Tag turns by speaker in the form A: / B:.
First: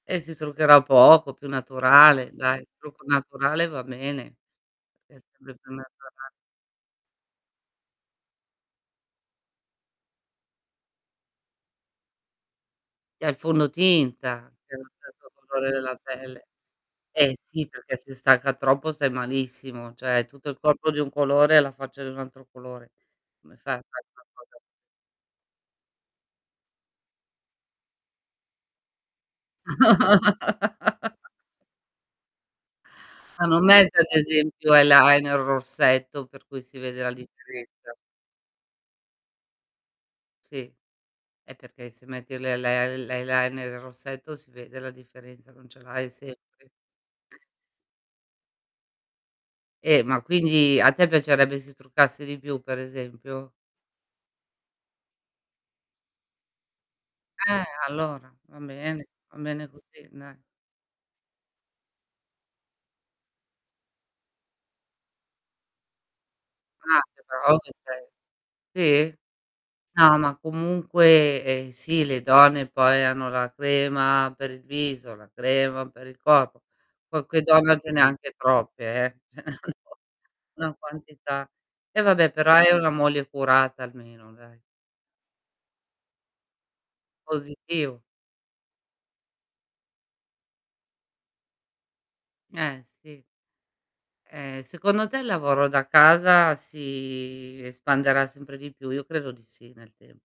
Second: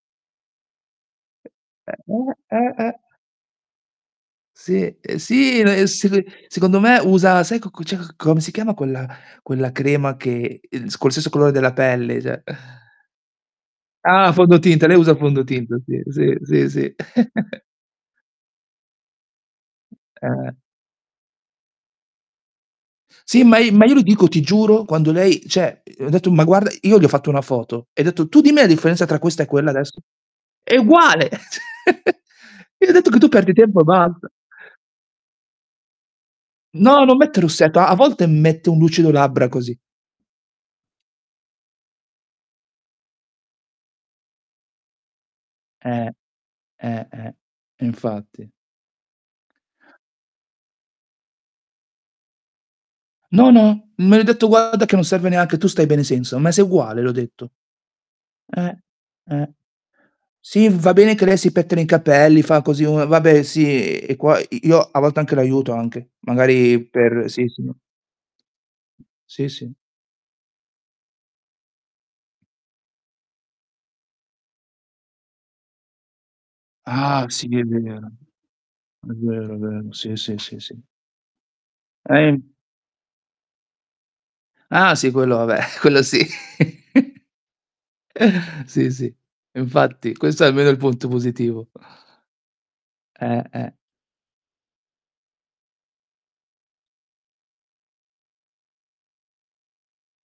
A: Eh, si s truccherà poco, più
B: Eh eh,
A: naturale,
B: eh,
A: dai il
B: eh, eh.
A: trucco naturale va bene.
B: Sì e
A: È sempre
B: sì,
A: più
B: ene e
A: naturale.
B: [unintelligible] secondo me usa, sai cocco cioè come si chiama quella quella crema che, ehm con lo stesso colore della pelle cioè?
A: È il
B: Ah,
A: fondotinta
B: fondotinta,
A: dello
B: lei usa il
A: stesso colore
B: fondotinta,
A: della
B: sì. sì,
A: pelle.
B: sì, sì.
A: Eh si, perché se stacca troppo stai malissimo, cioè tutto
B: Eh.
A: il corpo di un colore e la faccia di un altro colore.
B: Sì,
A: Come
B: ma i
A: fai a
B: ma io lo
A: fare una
B: dico, ti
A: cosa
B: giuro, quando lei cioè ho detto, ma guarda, io le ho fatto una foto. E detto, tu dimmi la differenza tra questa e quella adesso. È uguale. Quindi ho detto che tu
A: Ma
B: perdi
A: non
B: tempo e
A: metti ad
B: basta.
A: esempio eyeliner, rossetto, per cui si vede
B: No,
A: la
B: non mette il rossetto. A
A: differenza?
B: volte mette un lucido labbra, così.
A: Sì. è perché se metti l'eyeli l'eyeliner e il rossetto si vede la differenza, non ce l'hai
B: Eh.
A: sempre.
B: Eh, eh, infatti.
A: Eh, ma quindi a te piacerebbe se si truccasse di più per
B: No,
A: esempio?
B: no, ma le ho detto: "Guarda che non serve neanche, tu stai bene senza, ma sei uguale.", le ho detto.
A: Eh, allora. Va
B: Eh,
A: bene, va
B: eh.
A: bene così dai.
B: Sì, va bene che lei si pettina i capelli, fa così, uhm, vabbè sì e qua i io a volte anche l'aiuto, anche. Magari
A: Ah, che
B: per sì,
A: bravo che
B: sì.
A: sei. Sì?
B: Sì, sì.
A: No, ma comunque eh, sì, le donne poi hanno la crema per il viso, la crema per il corpo.
B: Ah,
A: Qualche
B: sì è
A: donne ce ne ha
B: vero.
A: anche troppe
B: E'
A: eh
B: vero, è vero. Sì, sì, sì,
A: na'
B: sì.
A: quantità. E vabbè,
B: Eh.
A: però hai una moglie curata almeno, dai.
B: Ah, sì quello vabbè. Quello sì.
A: Positivo.
B: Sì, sì. Infatti questo è almeno il punto positivo.
A: Eh, sì.
B: Eh, eh.
A: Ehm, secondo te il lavoro da casa si espanderà sempre di più? Io credo di sì, nel tempo.